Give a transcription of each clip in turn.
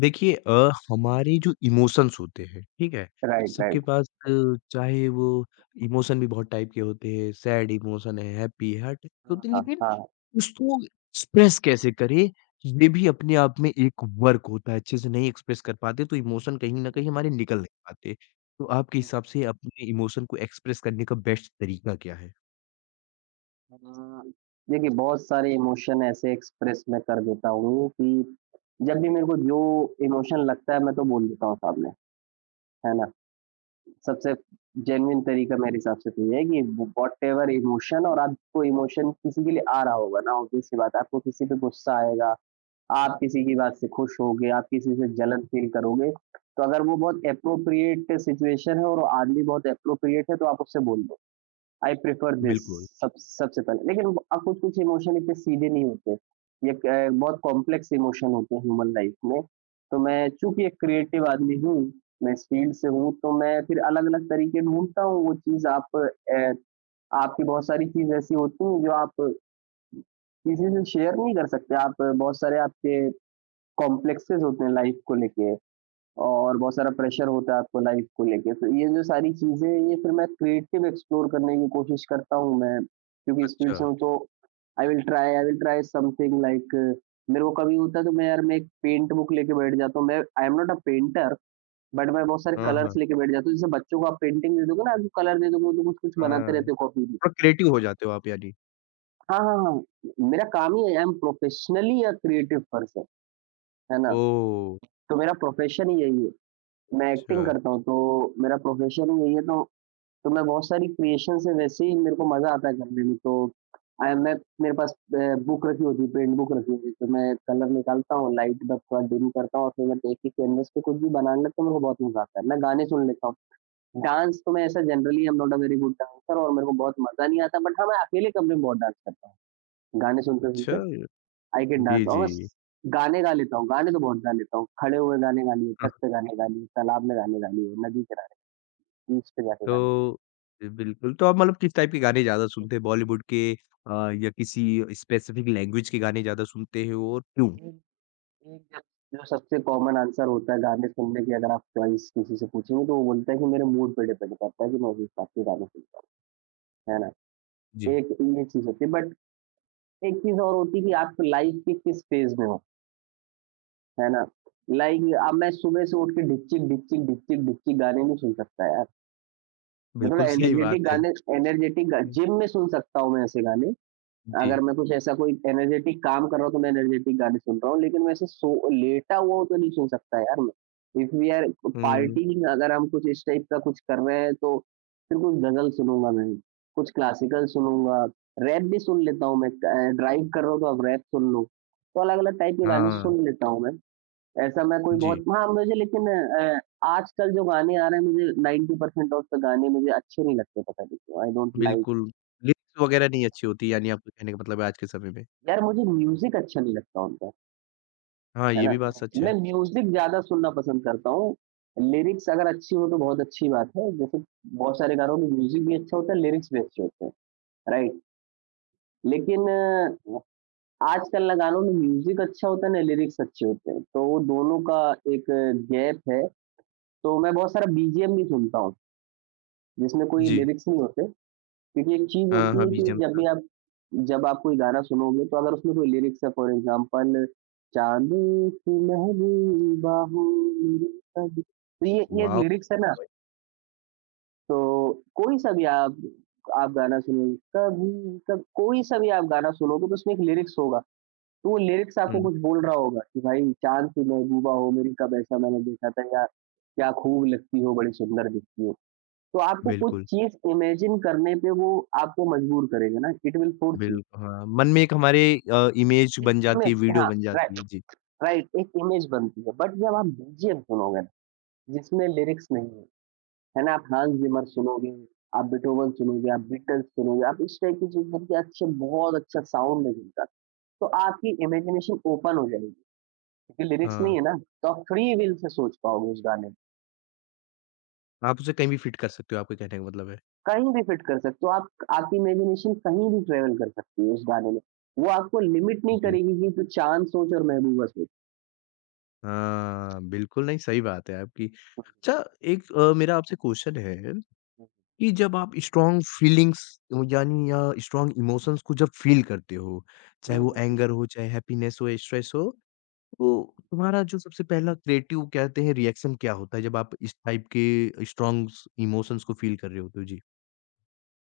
देखिए हमारे जो इमोशंस होते हैं, ठीक है? राइट, सबके राइट। पास चाहे वो इमोशन भी बहुत टाइप के होते हैं, सैड इमोशन है, हैप्पी है, हर टाइप के हाँ, होते हैं, हाँ, लेकिन हाँ। उसको एक्सप्रेस कैसे करें, ये भी अपने आप में एक वर्क होता है। अच्छे से नहीं एक्सप्रेस कर पाते, तो इमोशन कहीं न हुँ, कहीं हमारे निकल नहीं पाते। तो आपके हुँ, हिसाब से अपने इमोशन को एक्सप्रेस करने का बेस्ट तरीका क्या है? हुँ। देखिए, बहुत सारे इमोशन ऐसे एक्सप्रेस मैं कर देता हूँ कि जब भी मेरे को जो इमोशन लगता है मैं तो बोल देता हूँ सामने, है ना? सबसे जेन्युइन तरीका मेरे हिसाब से तो ये है कि व्हाटएवर इमोशन, और आपको इमोशन किसी के लिए आ रहा होगा ना, ऑब्वियस सी बात है, आपको किसी पे गुस्सा आएगा, आप किसी की बात से खुश होगे, आप किसी से जलन फ़ील करोगे, तो अगर वो बहुत एप्रोप्रिएट सिचुएशन है और वो आदमी बहुत एप्रोप्रिएट है, तो आप उससे बोल आई प्रेफर दिस बिल्कुल, सब सबसे पहले। लेकिन अब कुछ-कुछ इमोशन इतने सीधे नहीं होते। ये क बहुत कॉम्प्लेक्स इमोशन होते हैं ह्यूमन लाइफ में। तो मैं, चूँकि एक क्रिएटिव आदमी हूँ, मैं इस फ़ील्ड से हूँ, तो मैं फिर अलग-अलग तरीके ढूँढता हूँ। वो चीज़ आपकी बहुत सारी चीज़ ऐसी होती हैं जो आप किसी से शेयर नहीं कर सकते। आप बहुत सारे आपके कॉम्प्लेक्सेस होते हैं लाइफ को लेके। और बहुत सारा प्रेशर होता है आपको लाइफ़ को लेके, तो ये जो सारी चीज़ें हैं, ये फिर मैं क्रिएटिव एक्सप्लोर करने की कोशिश करता हूँ मैं, क्योंकि इस फ़ील्ड अच्छा। से हूँ तो I will try something like, मेरे को कभी होता है तो मैं, यार, मैं एक पेंट बुक लेके बैठ जाता हूँ। मैं I am not a painter, but मैं बहुत सारे हाँ, हाँ, कलर्स लेके बैठ जाता हूँ। जैसे बच्चों को आप पेंटिंग दे दोगे ना, आप कलर दे दोगे, वो तो कुछ-कुछ बनाते हाँ। रहते हो कॉपी में। थोड़ा क्रिएटिव हो जाते हो आप यानी। हाँ, हाँ, हाँ, मेरा काम ही है। I am professionally a creative person, है ना? ओह! तो मेरा प्रोफ़ेशन ही यही है, मैं एक्टिंग अच्छा, करता हूँ, तो मेरा प्रोफ़ेशन ही यही है तो मैं, बहुत सारी क्रिएशंस हैं वैसे ही, मेरे को मज़ा आता है करने में। तो अ, मैं मेरे पास बुक रखी होती है, पेंट बुक रखी होती है, तो मैं कलर निकालता हूँ, लाइट बस थोड़ा डिम करता हूँ और फिर मैं देख के कैनवस पे कुछ भी बनाने लगता हूँ, तो मेरे को बहुत मज़ा आता है। मैं गाने सुन लेता हूँ। डांस तो मैं ऐसा generally, I am not a very good dancer और मेरे को बहुत मज़ा नहीं आता, बट हाँ, मैं अकेले कमरे में बहुत डांस करता हूँ। गाने सुनते-सुनते अच्छा। आई कैन जी, डांस। और जी। बस गाने गा लेता हूँ, गाने तो बहुत गा लेता हूँ। खड़े हुए गाने गा लिए, हाँ। छत पे गाने गा लिए, तालाब में गाने गा लिए, नदी किनारे, बीच पे जाके गा तो ए, बिल्कुल, तो आप मतलब किस टाइप के गाने ज़्यादा सुनते हैं? बॉलीवुड के अ, या किसी स्पेसिफ़िक लैंग्वेज के गाने ज़्यादा सुनते हैं और क्यों? लिए। एक जब जो सबसे कॉमन आंसर होता है गाने सुनने की, अगर आप चॉइस किसी से पूछेंगे तो वो बोलता है कि मेरे मूड पे डिपेंड करता है कि मैं उस हिसाब के गाने सुनता हूँ, है ना? जी, एक ये चीज़ होती है, बट एक चीज़ और होती है कि आप लाइफ के किस फेज़ में हो, है ना? लाइक, अब मैं सुबह से उठ के ढिक-चिक, ढिक-चिक, ढिक-चिक, ढिक-चिक गाने नहीं सुन सकता, यार। मैं थोड़ा बिल्कुल सही बात एनर्जेटिक है। गाने एनर्जेटिक ग हुँ, जिम में सुन सकता हूँ। मैं ऐसे गाने, जी। अगर मैं कुछ ऐसा कोई एनर्जेटिक काम कर रहा हूँ, तो मैं एनर्जेटिक गाने सुन रहा हूँ, लेकिन वैसे सो लेटा हुआ तो नहीं सुन सकता, यार, मैं। If we are um, partying, अगर हम कुछ इस टाइप का कुछ कर रहे हैं, तो फिर कुछ गज़ल सुनूँगा मैं, कुछ क्लासिकल सुनूँगा, रैप भी सुन लेता हूँ मैं। ड्राइव कर रहा हूँ, तो अब रैप सुन लूँ। तो अलग-अलग टाइप के गाने हाँ, सुन लेता हूँ मैं। ऐसा मैं कोई जी, बहुत, हाँ, मुझे, लेकिन आजकल जो गाने आ रहे हैं, मुझे 90% ऑफ द गाने मुझे अच्छे नहीं लगते, पता नहीं क्यों? आई डोंट लाइक, बिल्कुल। लिरिक्स वगैरह नहीं अच्छी होती यानी आपका कहने का मतलब है आज के समय में। यार, मुझे म्यूज़िक अच्छा नहीं लगता उनका। हाँ, है ये ना? भी बात सच है। मैं म्यूज़िक ज़्यादा सुनना पसंद करता हूँ। लिरिक्स अगर अच्छी हो तो बहुत अच्छी बात है, जैसे बहुत सारे गानों में म्यूज़िक भी अच्छा होता है, लिरिक्स भी अच्छे होते हैं, राइट? लेकिन आजकल ना गानों में म्यूज़िक अच्छा होता है ना लिरिक्स अच्छे होते हैं, तो वो दोनों का एक गैप है, तो मैं बहुत सारा बीजीएम भी सुनता हूँ, जिसमें कोई जी। लिरिक्स नहीं होते। क्योंकि एक चीज़ हाँ, होती हाँ, है कि बीजीएम के जब साथ। भी आप, जब आप कोई गाना सुनोगे तो अगर उसमें कोई लिरिक्स है, फॉर एग्ज़ाम्पल, चांदनी सी महबूबा हो मेरी कभी, तो ये वॉव! लिरिक्स है ना, तो कोई सा भी आप गाना सुनोगे, कभी कभ कोई सा भी आप गाना सुनोगे, तो उसमें एक लिरिक्स होगा। तो वो लिरिक्स आपको हुँ, कुछ बोल रहा होगा कि भाई चाँद सी महबूबा हो मेरी, कब ऐसा मैंने देखा था, या क्या खूब लगती हो, बड़ी सुंदर दिखती हो। तो आपको कुछ बिल्कुल, चीज़ इमेजिन करने पे वो आपको मजबूर करेगा ना, इट विल फोर्स यू। बिल हाँ, मन में एक हमारे इमेज एक बन जाती इमेज है, वीडियो हाँ, बन जाती राइट, है। जी, राइट, एक इमेज बनती है। बट जब आप बीजीएम सुनोगे ना, जिसमें लिरिक्स नहीं है, है ना? आप हांस जिमर सुनोगे, आप बीटहोवन सुनोगे, आप बीटल्स सुनोगे, आप इस टाइप की चीज़ सुनके, अच्छे, बहुत अच्छा साउंड है जिनका, तो आपकी इमेजिनेशन ओपन हो जाएगी, क्योंकि लिरिक्स नहीं हाँ। है ना, तो आप फ्री विल से सोच पाओगे उस गाने, आप उसे कहीं भी फिट कर सकते हो, आपके कहने का मतलब है। कहीं भी फिट कर सकते हो आप, आपकी इमेजिनेशन कहीं भी ट्रेवल कर सकती है उस गाने में। वो आपको लिमिट नहीं जी। करेगी कि तू चाँद सोच और महबूबा सोच। हाँ, बिल्कुल नहीं सही बात है आपकी। अच्छा एक मेरा आपसे क्वेश्चन है कि जब आप स्ट्रॉन्ग फीलिंग्स यानी या स्ट्रॉन्ग इमोशंस को जब फील करते हो, चाहे वो हुँ। एंगर हो, चाहे हैप्पीनेस हो या स्ट्रेस हो, तो तुम्हारा जो सबसे पहला क्रिएटिव कहते हैं रिएक्शन क्या होता है जब आप इस टाइप के स्ट्रॉन्ग इमोशंस को फील कर रहे होते हो? जी।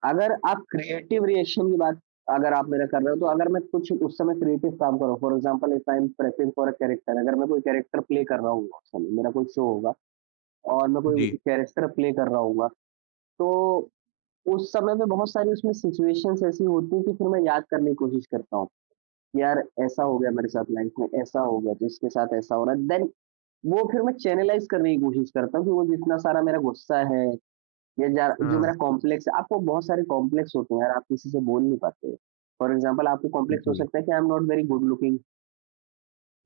अगर आप क्रिएटिव रिएक्शन की बात अगर आप मेरा कर रहे हो, तो अगर मैं कुछ उस समय क्रिएटिव काम कर रहा हूँ, for example if I am prepping for a character, अगर मैं कोई कैरेक्टर प्ले कर रहा हूँगा, उस समय मेरा कोई शो होगा और मैं कोई जी। कैरेक्टर प्ले कर रहा हूँगा, तो उस समय में बहुत सारी उसमें सिचुएशंस ऐसी होती हैं कि फिर मैं याद करने की कोशिश करता हूँ। यार, ऐसा हो गया मेरे साथ लाइफ में, ऐसा हो गया, जिसके साथ ऐसा हो रहा है, देन वो फिर मैं चैनलाइज़ करने की कोशिश करता हूँ कि वो जितना सारा मेरा गुस्सा है या जा जो हाँ, मेरा कॉम्प्लेक्स है। आपको बहुत सारे कॉम्प्लेक्स होते हैं, यार, आप किसी से बोल नहीं पाते। फॉर एग्ज़ाम्पल आपको कॉम्प्लेक्स हो बिल्कुल। सकता है कि I am not very good looking.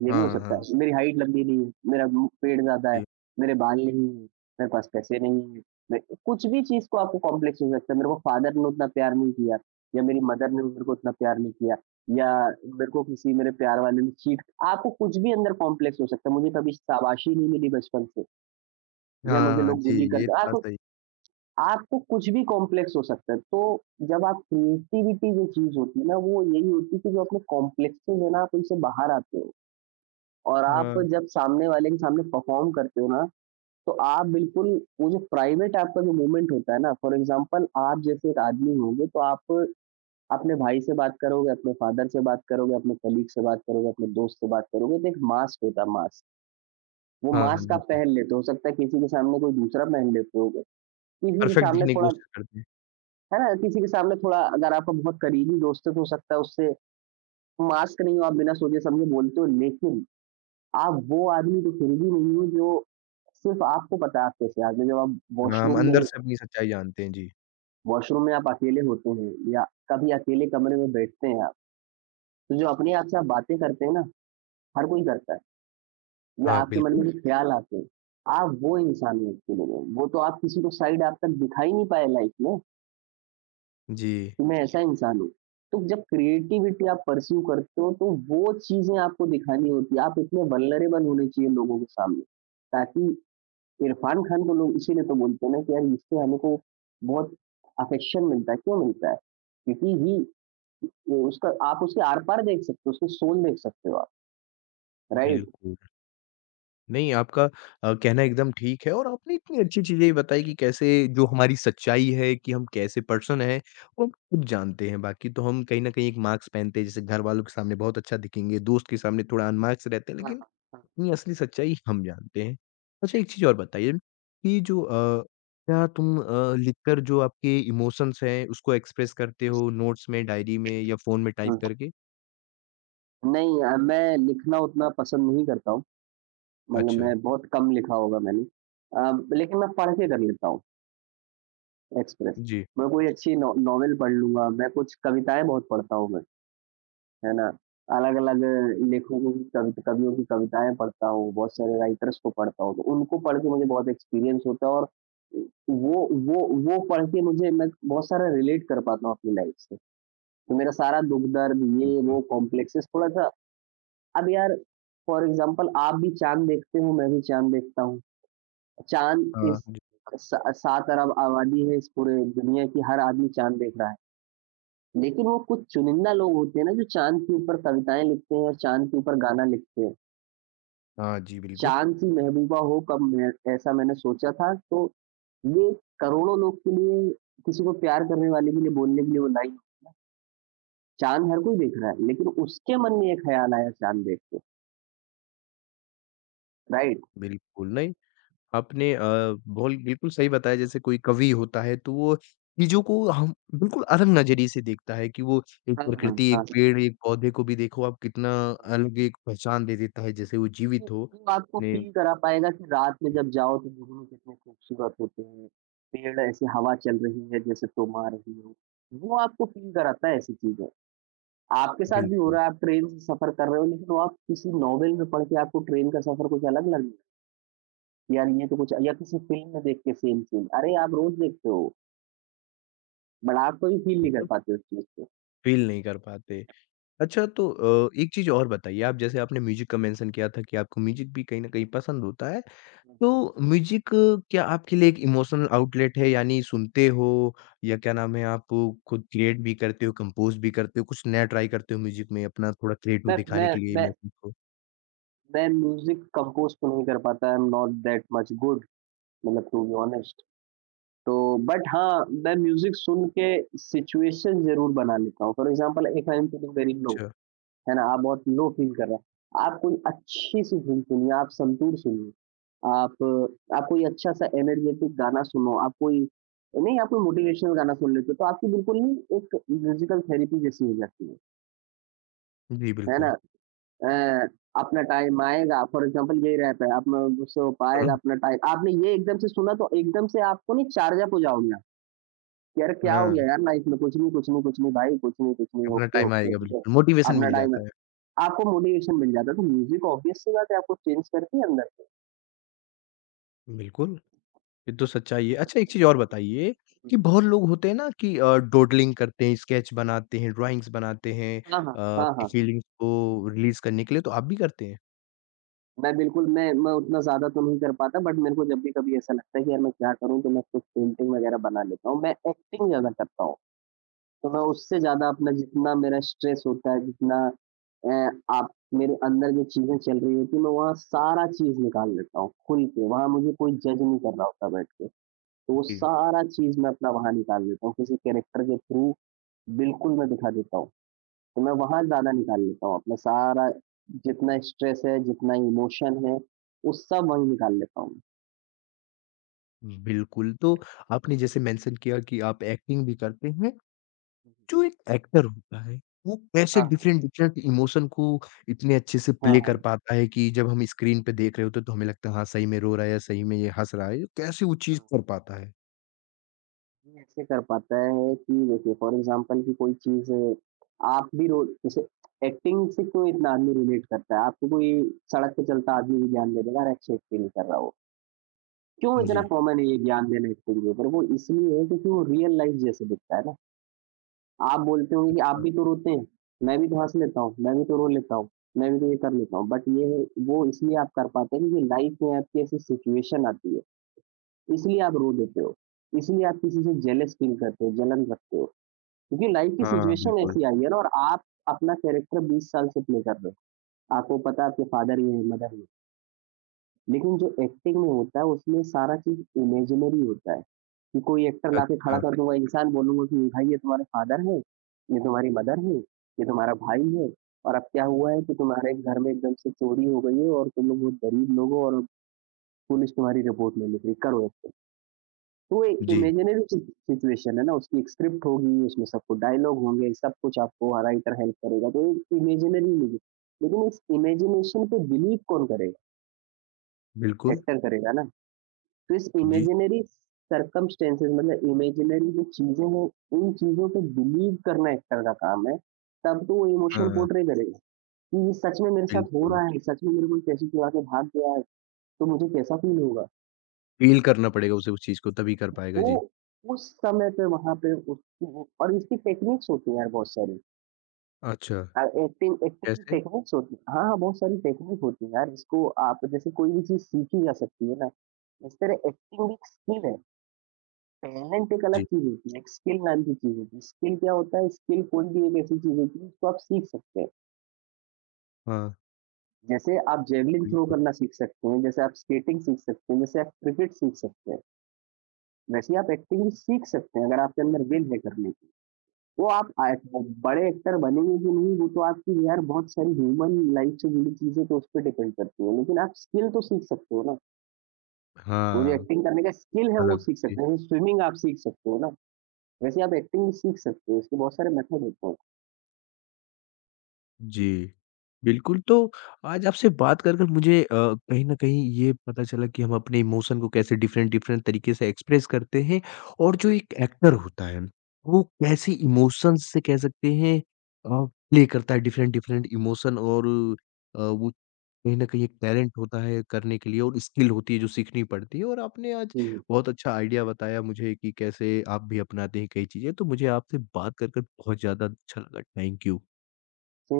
ये भी हो हाँ, सकता हाँ। है। मेरी हाइट लंबी नहीं है, मेरा मुँह पेट ज़्यादा है, जी। मेरे बाल नहीं हैं, मेरे पास पैसे नहीं हैं, मैं कुछ भी चीज़ को आपको कॉम्प्लेक्स हो सकता है। मेरे को फ़ादर ने उतना प्यार नहीं किया या मेरी मदर ने मेरे को उतना प्यार नहीं किया या मेरे को किसी मेरे प्यार वाले ने चीट, आपको कुछ भी अंदर कॉम्प्लेक्स हो सकता है। मुझे कभी शाबाशी नहीं मिली बचपन से, या हाँ, मुझे हाँ। लोग जी, बुली ये तो करते, बात आप सही। आपको कुछ भी कॉम्प्लेक्स हो सकता है। तो जब आप क्रिएटिविटी, जो चीज़ होती है ना, वो यही होती है कि जो अपने कॉम्प्लेक्सेस है ना, आप उनसे बाहर आते हो। और आप हाँ। जब सामने वाले के सामने परफ़ॉर्म करते हो ना, तो आप बिल्कुल वो जो प्राइवेट आपका जो मोमेंट होता है ना, फॉर एग्ज़ाम्पल आप जैसे एक आदमी होंगे, तो आप अपने भाई से बात करोगे, अपने फादर से बात करोगे, अपने कलीग से बात करोगे, अपने दोस्त से बात करोगे, तो एक मास्क होता है, मास्क। वो हाँ, हाँ, मास्क आप बिल्कुल। पहन लेते हो सकता है किसी के सामने कोई दूसरा पहन लेते होगे। किसी के परफेक्ट सामने दिखने की थोड़ा, कोशिश करते हैं। है ना, किसी के सामने थोड़ा, अगर आपका बहुत करीबी दोस्त है, तो हो सकता है उससे मास्क नहीं हो, आप बिना सोचे-समझे बोलते हो। लेकिन आप वो आदमी तो फिर भी नहीं हो, जो सिर्फ़ आपको पता है आप कैसे आदमी हो। जब आप हाँ, हम अंदर से अपनी सच्चाई जानते हैं। जी। वॉशरूम में आप अकेले होते हैं, या कभी अकेले कमरे में बैठते हैं आप, तो जो अपने आप से आप बातें करते हैं ना, हर कोई करता है, या हाँ, आपके मन में जो बिल्कुल। बिल्कुल ख़्याल आते हैं, आप वो इंसान हो एक्चुअली में। वो तो आप किसी को साइड आप तक दिखा ही नहीं पाए लाइफ़ में जी। कि मैं ऐसा इंसान हूँ। तो जब क्रिएटिविटी आप पर्स्यू करते हो, तो वो चीज़ें आपको दिखानी होती है। आप इतने वल्नरेबल होने चाहिए लोगों के सामने, ताकि, इरफान खान को लोग इसीलिए तो बोलते हैं ना कि यार इससे हमें को बहुत अफेक्शन मिलता है, क्यों मिलता है? क्योंकि ही ये उसका, आप उसके आर-पार देख सकते हो, उसकी सोल देख सकते हो आप, राइट? बिल्कुल। नहीं, आपका कहना एकदम ठीक है और आपने इतनी अच्छी चीज़ें बताई कि कैसे जो हमारी सच्चाई है कि हम कैसे पर्सन हैं, वो हम खुद जानते हैं। बाकी तो हम कहीं न कहीं एक मास्क पहनते हैं, जैसे घरवालों के सामने बहुत अच्छा दिखेंगे, दोस्त के सामने थोड़ा अनमास्क रहते हैं, हाँ, लेकिन हाँ, हाँ। अपनी असली सच्चाई हम जानते हैं। अच्छा एक चीज़ और बताइए कि जो क्या तुम लिखकर जो आपके इमोशंस हैं, उसको एक्सप्रेस करते हो नोट्स में, डायरी में या फ़ोन में टाइप हुँ। करके? नहीं, मैं लिखना उतना पसंद नहीं करता हूँ, मतलब अच्छा। मैं बहुत कम लिखा होगा मैंने। लेकिन मैं पढ़ के कर लेता हूँ एक्सप्रेस। जी, मैं कोई अच्छी नॉ नॉवेल पढ़ लूँगा, मैं कुछ कविताएँ बहुत पढ़ता हूँ मैं। है ना? अलग-अलग लेखकों की कवियों की कविताएँ पढ़ता हूँ, बहुत सारे राइटर्स को पढ़ता हूँ, तो उनको पढ़ के मुझे बहुत एक्सपीरियंस होता है। और वो पढ़ के मुझे मैं बहुत सारा रिलेट कर पाता हूँ अपनी लाइफ़ से। तो मेरा सारा दुःख-दर्द, ये बिल्कुल। वो कॉम्प्लेक्सेस थोड़ा-सा। अब यार फॉर एग्ज़ाम्पल आप भी चाँद देखते हो, मैं भी चाँद देखता हूँ। चाँद हाँ, इस जी। स 7 अरब आबादी है इस पूरे दुनिया की, हर आदमी चाँद देख रहा है। लेकिन वो कुछ चुनिंदा लोग होते हैं ना जो चाँद के ऊपर कविताएँ लिखते हैं और चाँद के ऊपर गाना लिखते हैं। हाँ जी, बिल्कुल। चाँद सी महबूबा हो कब, मैं ऐसा मैंने सोचा था। तो ये करोड़ों लोग के लिए, किसी को प्यार करने वाले के लिए बोलने के लिए वो लाइन। चाँद हर कोई देख रहा है लेकिन उसके मन में ये ख़्याल आया चाँद देख के, राइट? बिल्कुल, नहीं आपने बोल बिल्कुल सही बताया जैसे कोई कवि होता है तो वो चीज़ों को हम बिल्कुल अलग नज़रिए से देखता है कि वो एक हाँ, हाँ, हाँ। प्रकृति, एक हाँ। पेड़, एक पौधे को भी देखो आप कितना हाँ। अलग एक पहचान दे देता है जैसे वो वो जीवित हो। वो आपको ने फ़ील करा पाएगा कि रात में जब जाओ तो जुगनू कितने खूबसूरत होते हैं, पेड़ ऐसे हवा चल रही है जैसे तुम आ रही हो। वो आपको फ़ील कराता है ऐसी चीज़ें। आपके साथ भी हो बिल्कुल, रहा है, आप ट्रेन से सफ़र कर रहे हो, लेकिन वो आप किसी नॉवेल में पढ़ के आपको ट्रेन का सफ़र कुछ अलग लग रहा है यार ये। तो कुछ या किसी फ़िल्म में देख के सेम सीन, अरे आप रोज़ देखते हो, बट आप कोई फ़ील नहीं कर बिल्कुल पाते उस चीज़ को। फ़ील नहीं कर पाते। अच्छा तो एक चीज़ और बताइए आप जैसे आपने म्यूज़िक का मेंशन किया था कि आपको म्यूज़िक भी कहीं न कहीं पसंद होता है। तो म्यूजिक क्या आपके लिए एक इमोशनल आउटलेट है यानी सुनते हो या क्या नाम है आप खुद क्रिएट भी करते हो, कंपोज़ भी करते हो, कुछ नया ट्राई करते हो म्यूजिक में अपना थोड़ा क्रिएटिव मैं दिखाने मैं के लिए मैं इमोशन को? मैं म्यूज़िक कंपोज़ तो नहीं कर पाता, I am not that much good, मतलब टू बी ऑनेस्ट। तो बट हाँ, मैं म्यूज़िक सुन के सिचुएशन ज़रूर बना लेता हूँ। For example if I am feeling very low, अच्छा, है ना, आप बहुत लो फ़ील कर रहे हैं, आप कोई अच्छी-सी धुन सुनिए, आप संतूर सुनिए। आप आप कोई अच्छा-सा एनर्जेटिक गाना सुनो, आप कोई, नहीं आप कोई मोटिवेशनल गाना सुन लेते हो, तो आपकी बिल्कुल ही एक म्यूज़िकल थेरेपी जैसी हो जाती जी है ना? बिल्कुल। अ, अपना टाइम आएगा, फॉर एग्ज़ाम्पल यही रहता है, अपना मुझसे हो हाँ, पाएगा अपना टाइम। आपने ये एकदम से सुना तो एकदम से आपको नहीं चार्ज अप हो जाओगे आप, कि अरे क्या हो हाँ, गया यार लाइफ़ में? कुछ नहीं, कुछ नहीं, कुछ नहीं भाई, कुछ नहीं, अपना ओके, टाइम ओके, आएगा ओके, बिल्कुल, मोटिवेशन अपना मिल टाइम है। जाता है। आपको मोटिवेशन मिल जाता है, तो म्यूज़िक ऑब्वियस सी बात है आपको चेंज करती है अंदर से। बिल्कुल, ये तो सच्चाई है। अच्छा एक चीज़ और बताइए कि बहुत लोग होते हैं ना कि डॉडलिंग करते हैं, स्केच बनाते हैं, ड्राइंग्स बनाते हैं हाँ, हाँ। हाँ, अपनी हाँ। फीलिंग्स को रिलीज़ करने के लिए, तो आप भी करते हैं? मैं बिल्कुल, मैं उतना ज़्यादा तो नहीं कर पाता बट मेरे को जब भी कभी ऐसा लगता है कि यार मैं क्या करूँ? तो मैं कुछ पेंटिंग वग़ैरह बना लेता हूँ। मैं एक्टिंग ज़्यादा करता हूँ। तो मैं उससे ज़्यादा अपना जितना मेरा स्ट्रेस होता है, जितना अ, आप मेरे अंदर जो चीज़ें चल रही होती हैं, मैं वहाँ सारा चीज़ निकाल लेता हूँ खुल के। वहाँ मुझे कोई जज नहीं कर रहा होता बैठ के। तो वो जी। सारा चीज़ मैं अपना वहाँ निकाल लेता हूँ, किसी कैरेक्टर के थ्रू बिल्कुल मैं दिखा देता हूँ। तो मैं वहाँ ज़्यादा निकाल लेता हूँ अपना सारा, जितना स्ट्रेस है, जितना इमोशन है, वो सब वहीं निकाल लेता हूँ। बिल्कुल, तो आपने जैसे मेंशन किया कि आप एक्टिंग भी करते हैं, हुँ। जो एक एक्टर होता है, वो कैसे हाँ, हाँ। डिफरेंट-डिफरेंट इमोशन को इतने अच्छे से हाँ, प्ले कर हाँ। पाता है कि जब हम स्क्रीन पे देख रहे होते हैं, तो हमें लगता है हाँ, सही में रो रहा है या सही में ये हँस रहा है, तो कैसे वो चीज़ हाँ, कर पाता है? ये ऐसे कर पाता है कि देखिए फॉर एग्ज़ाम्पल कि कोई चीज़ है, आप भी रो जैसे, एक्टिंग से क्यों इतना आदमी रिलेट करता है? आपको कोई सड़क पे चलता आदमी भी ज्ञान दे देगा, "अरे! अच्छी एक्टिंग कर रहा है वो।" क्यों इतना जी। कॉमन है ये ज्ञान देना एक्टिंग के ऊपर? वो इसलिए है क्योंकि वो रियल लाइफ़ जैसे दिखता है ना। आप बोलते होंगे कि आप अच्छा, भी तो रोते हैं, मैं भी तो हँस लेता हूँ, मैं भी तो रो लेता हूँ, मैं भी तो ये कर लेता हूँ। बट ये है वो, इसलिए आप कर पाते हैं क्योंकि लाइफ में आपकी ऐसी सिचुएशन आती है, इसलिए आप रो देते हो। इसलिए आप किसी से जेलस फील करते हो, जलन रखते हो। क्योंकि लाइफ की हाँ, सिचुएशन बिल्कुल, ऐसी आई है ना और आप अपना कैरेक्टर 20 साल से प्ले कर रहे हो। आपको पता है आपके फादर ये हैं, मदर। लेकिन जो एक्टिंग में होता है उसमें सारा चीज़ इमेजिनरी होता है, कि कोई एक्टर लाके खड़ा अच्छा, कर दूँगा, इंसान बोलूँगा कि भाई ये तुम्हारे फादर हैं, ये तुम्हारी मदर हैं, ये तुम्हारा भाई है। और अब क्या हुआ है कि तुम्हारे घर में एकदम से चोरी हो गई है और तुम लोग बहुत गरीब लोग हो और पुलिस तुम्हारी रिपोर्ट नहीं लिख रही, करो एक्टिंग। तो एक जी, इमेजिनरी सि सिचुएशन है ना, उसकी एक स्क्रिप्ट होगी, उसमें सबको डायलॉग होंगे, सब कुछ आपको राइटर हेल्प करेगा, तो एक इमेजिनरी मूवी। लेकिन इस इमेजिनेशन पे बिलीव कौन करेगा? बिल्कुल, एक्टर करेगा ना। तो इस जी, इमेजिनरी सर्कमस्टेंसेस, मतलब इमेजिनरी जो चीज़ें हैं, इन चीज़ों पे बिलीव करना एक्टर का काम है, तब तो वो इमोशन हाँ, पोर्ट्रे करेगा, कि ये सच में मेरे साथ हो बिल्कुल, रहा है, सच में मेरे को कैसी चुरा के भाग गया है, तो मुझे कैसा फ़ील होगा। फ़ील करना पड़ेगा उसे उस चीज़ को तभी कर पाएगा, वो जी। उस समय पे वहाँ पे उसकी वो, और इसकी टेक्निक्स होती हैं यार बहुत सारी। अच्छा, एक्टिंग एक्टिंग की कैसे? टेक्निक्स होती हैं। हाँ, हाँ बहुत सारी टेक्निक होती हैं यार, इसको आप जैसे कोई भी चीज़ सीखी जा सकती है ना, इस तरह एक्टिंग एक स्किल है। टैलेंट एक अलग जी, चीज़ होती है, एक स्किल नाम की चीज़ होती है। स्किल क्या होता है, स्किल कोई भी एक ऐसी चीज़ होती है जिसको आप सीख सकते हैं। हाँ, जैसे आप जैवलिन थ्रो बिल्कुल, करना सीख सकते हैं, जैसे आप स्केटिंग सीख सकते हैं, जैसे आप क्रिकेट सीख सकते हैं, वैसे ही आप एक्टिंग भी सीख सकते हैं अगर आपके अंदर विल है करने की। वो आप आए बड़े एक्टर बनेंगे कि नहीं, वो तो आपकी यार बहुत सारी ह्यूमन लाइफ से जुड़ी चीज़ें तो उस पे डिपेंड करती है, लेकिन आप स्किल तो सीख सकते हो ना। वो जो हाँ, एक्टिंग करने का स्किल है वो अलग। सीख जी। सकते हो, स्विमिंग आप सीख सकते हो ना, वैसे आप एक्टिंग भी सीख सकते हो, इसके बहुत सारे मेथड होते हैं। जी, बिल्कुल, तो आज आपसे कर मुझे कहीं न कहीं ये पता चला कि हम अपने इमोशन को कैसे डिफरेंट डिफरेंट तरीके से एक्सप्रेस करते हैं और जो एक एक्टर होता है, वो कैसे इमोशंस से कह सकते हैं अ, प्ले करता है डिफरेंट डिफरेंट इमोशन और वो कहीं न कहीं एक टैलेंट होता है करने के लिए और स्किल होती है जो सीखनी पड़ती है और आपने आज 嗯，बहुत अच्छा आइडिया बताया मुझे कि कैसे आप भी अपनाते हैं कई चीज़ें, तो मुझे आपसे कर बहुत ज़्यादा अच्छा लगा। Thank you. 因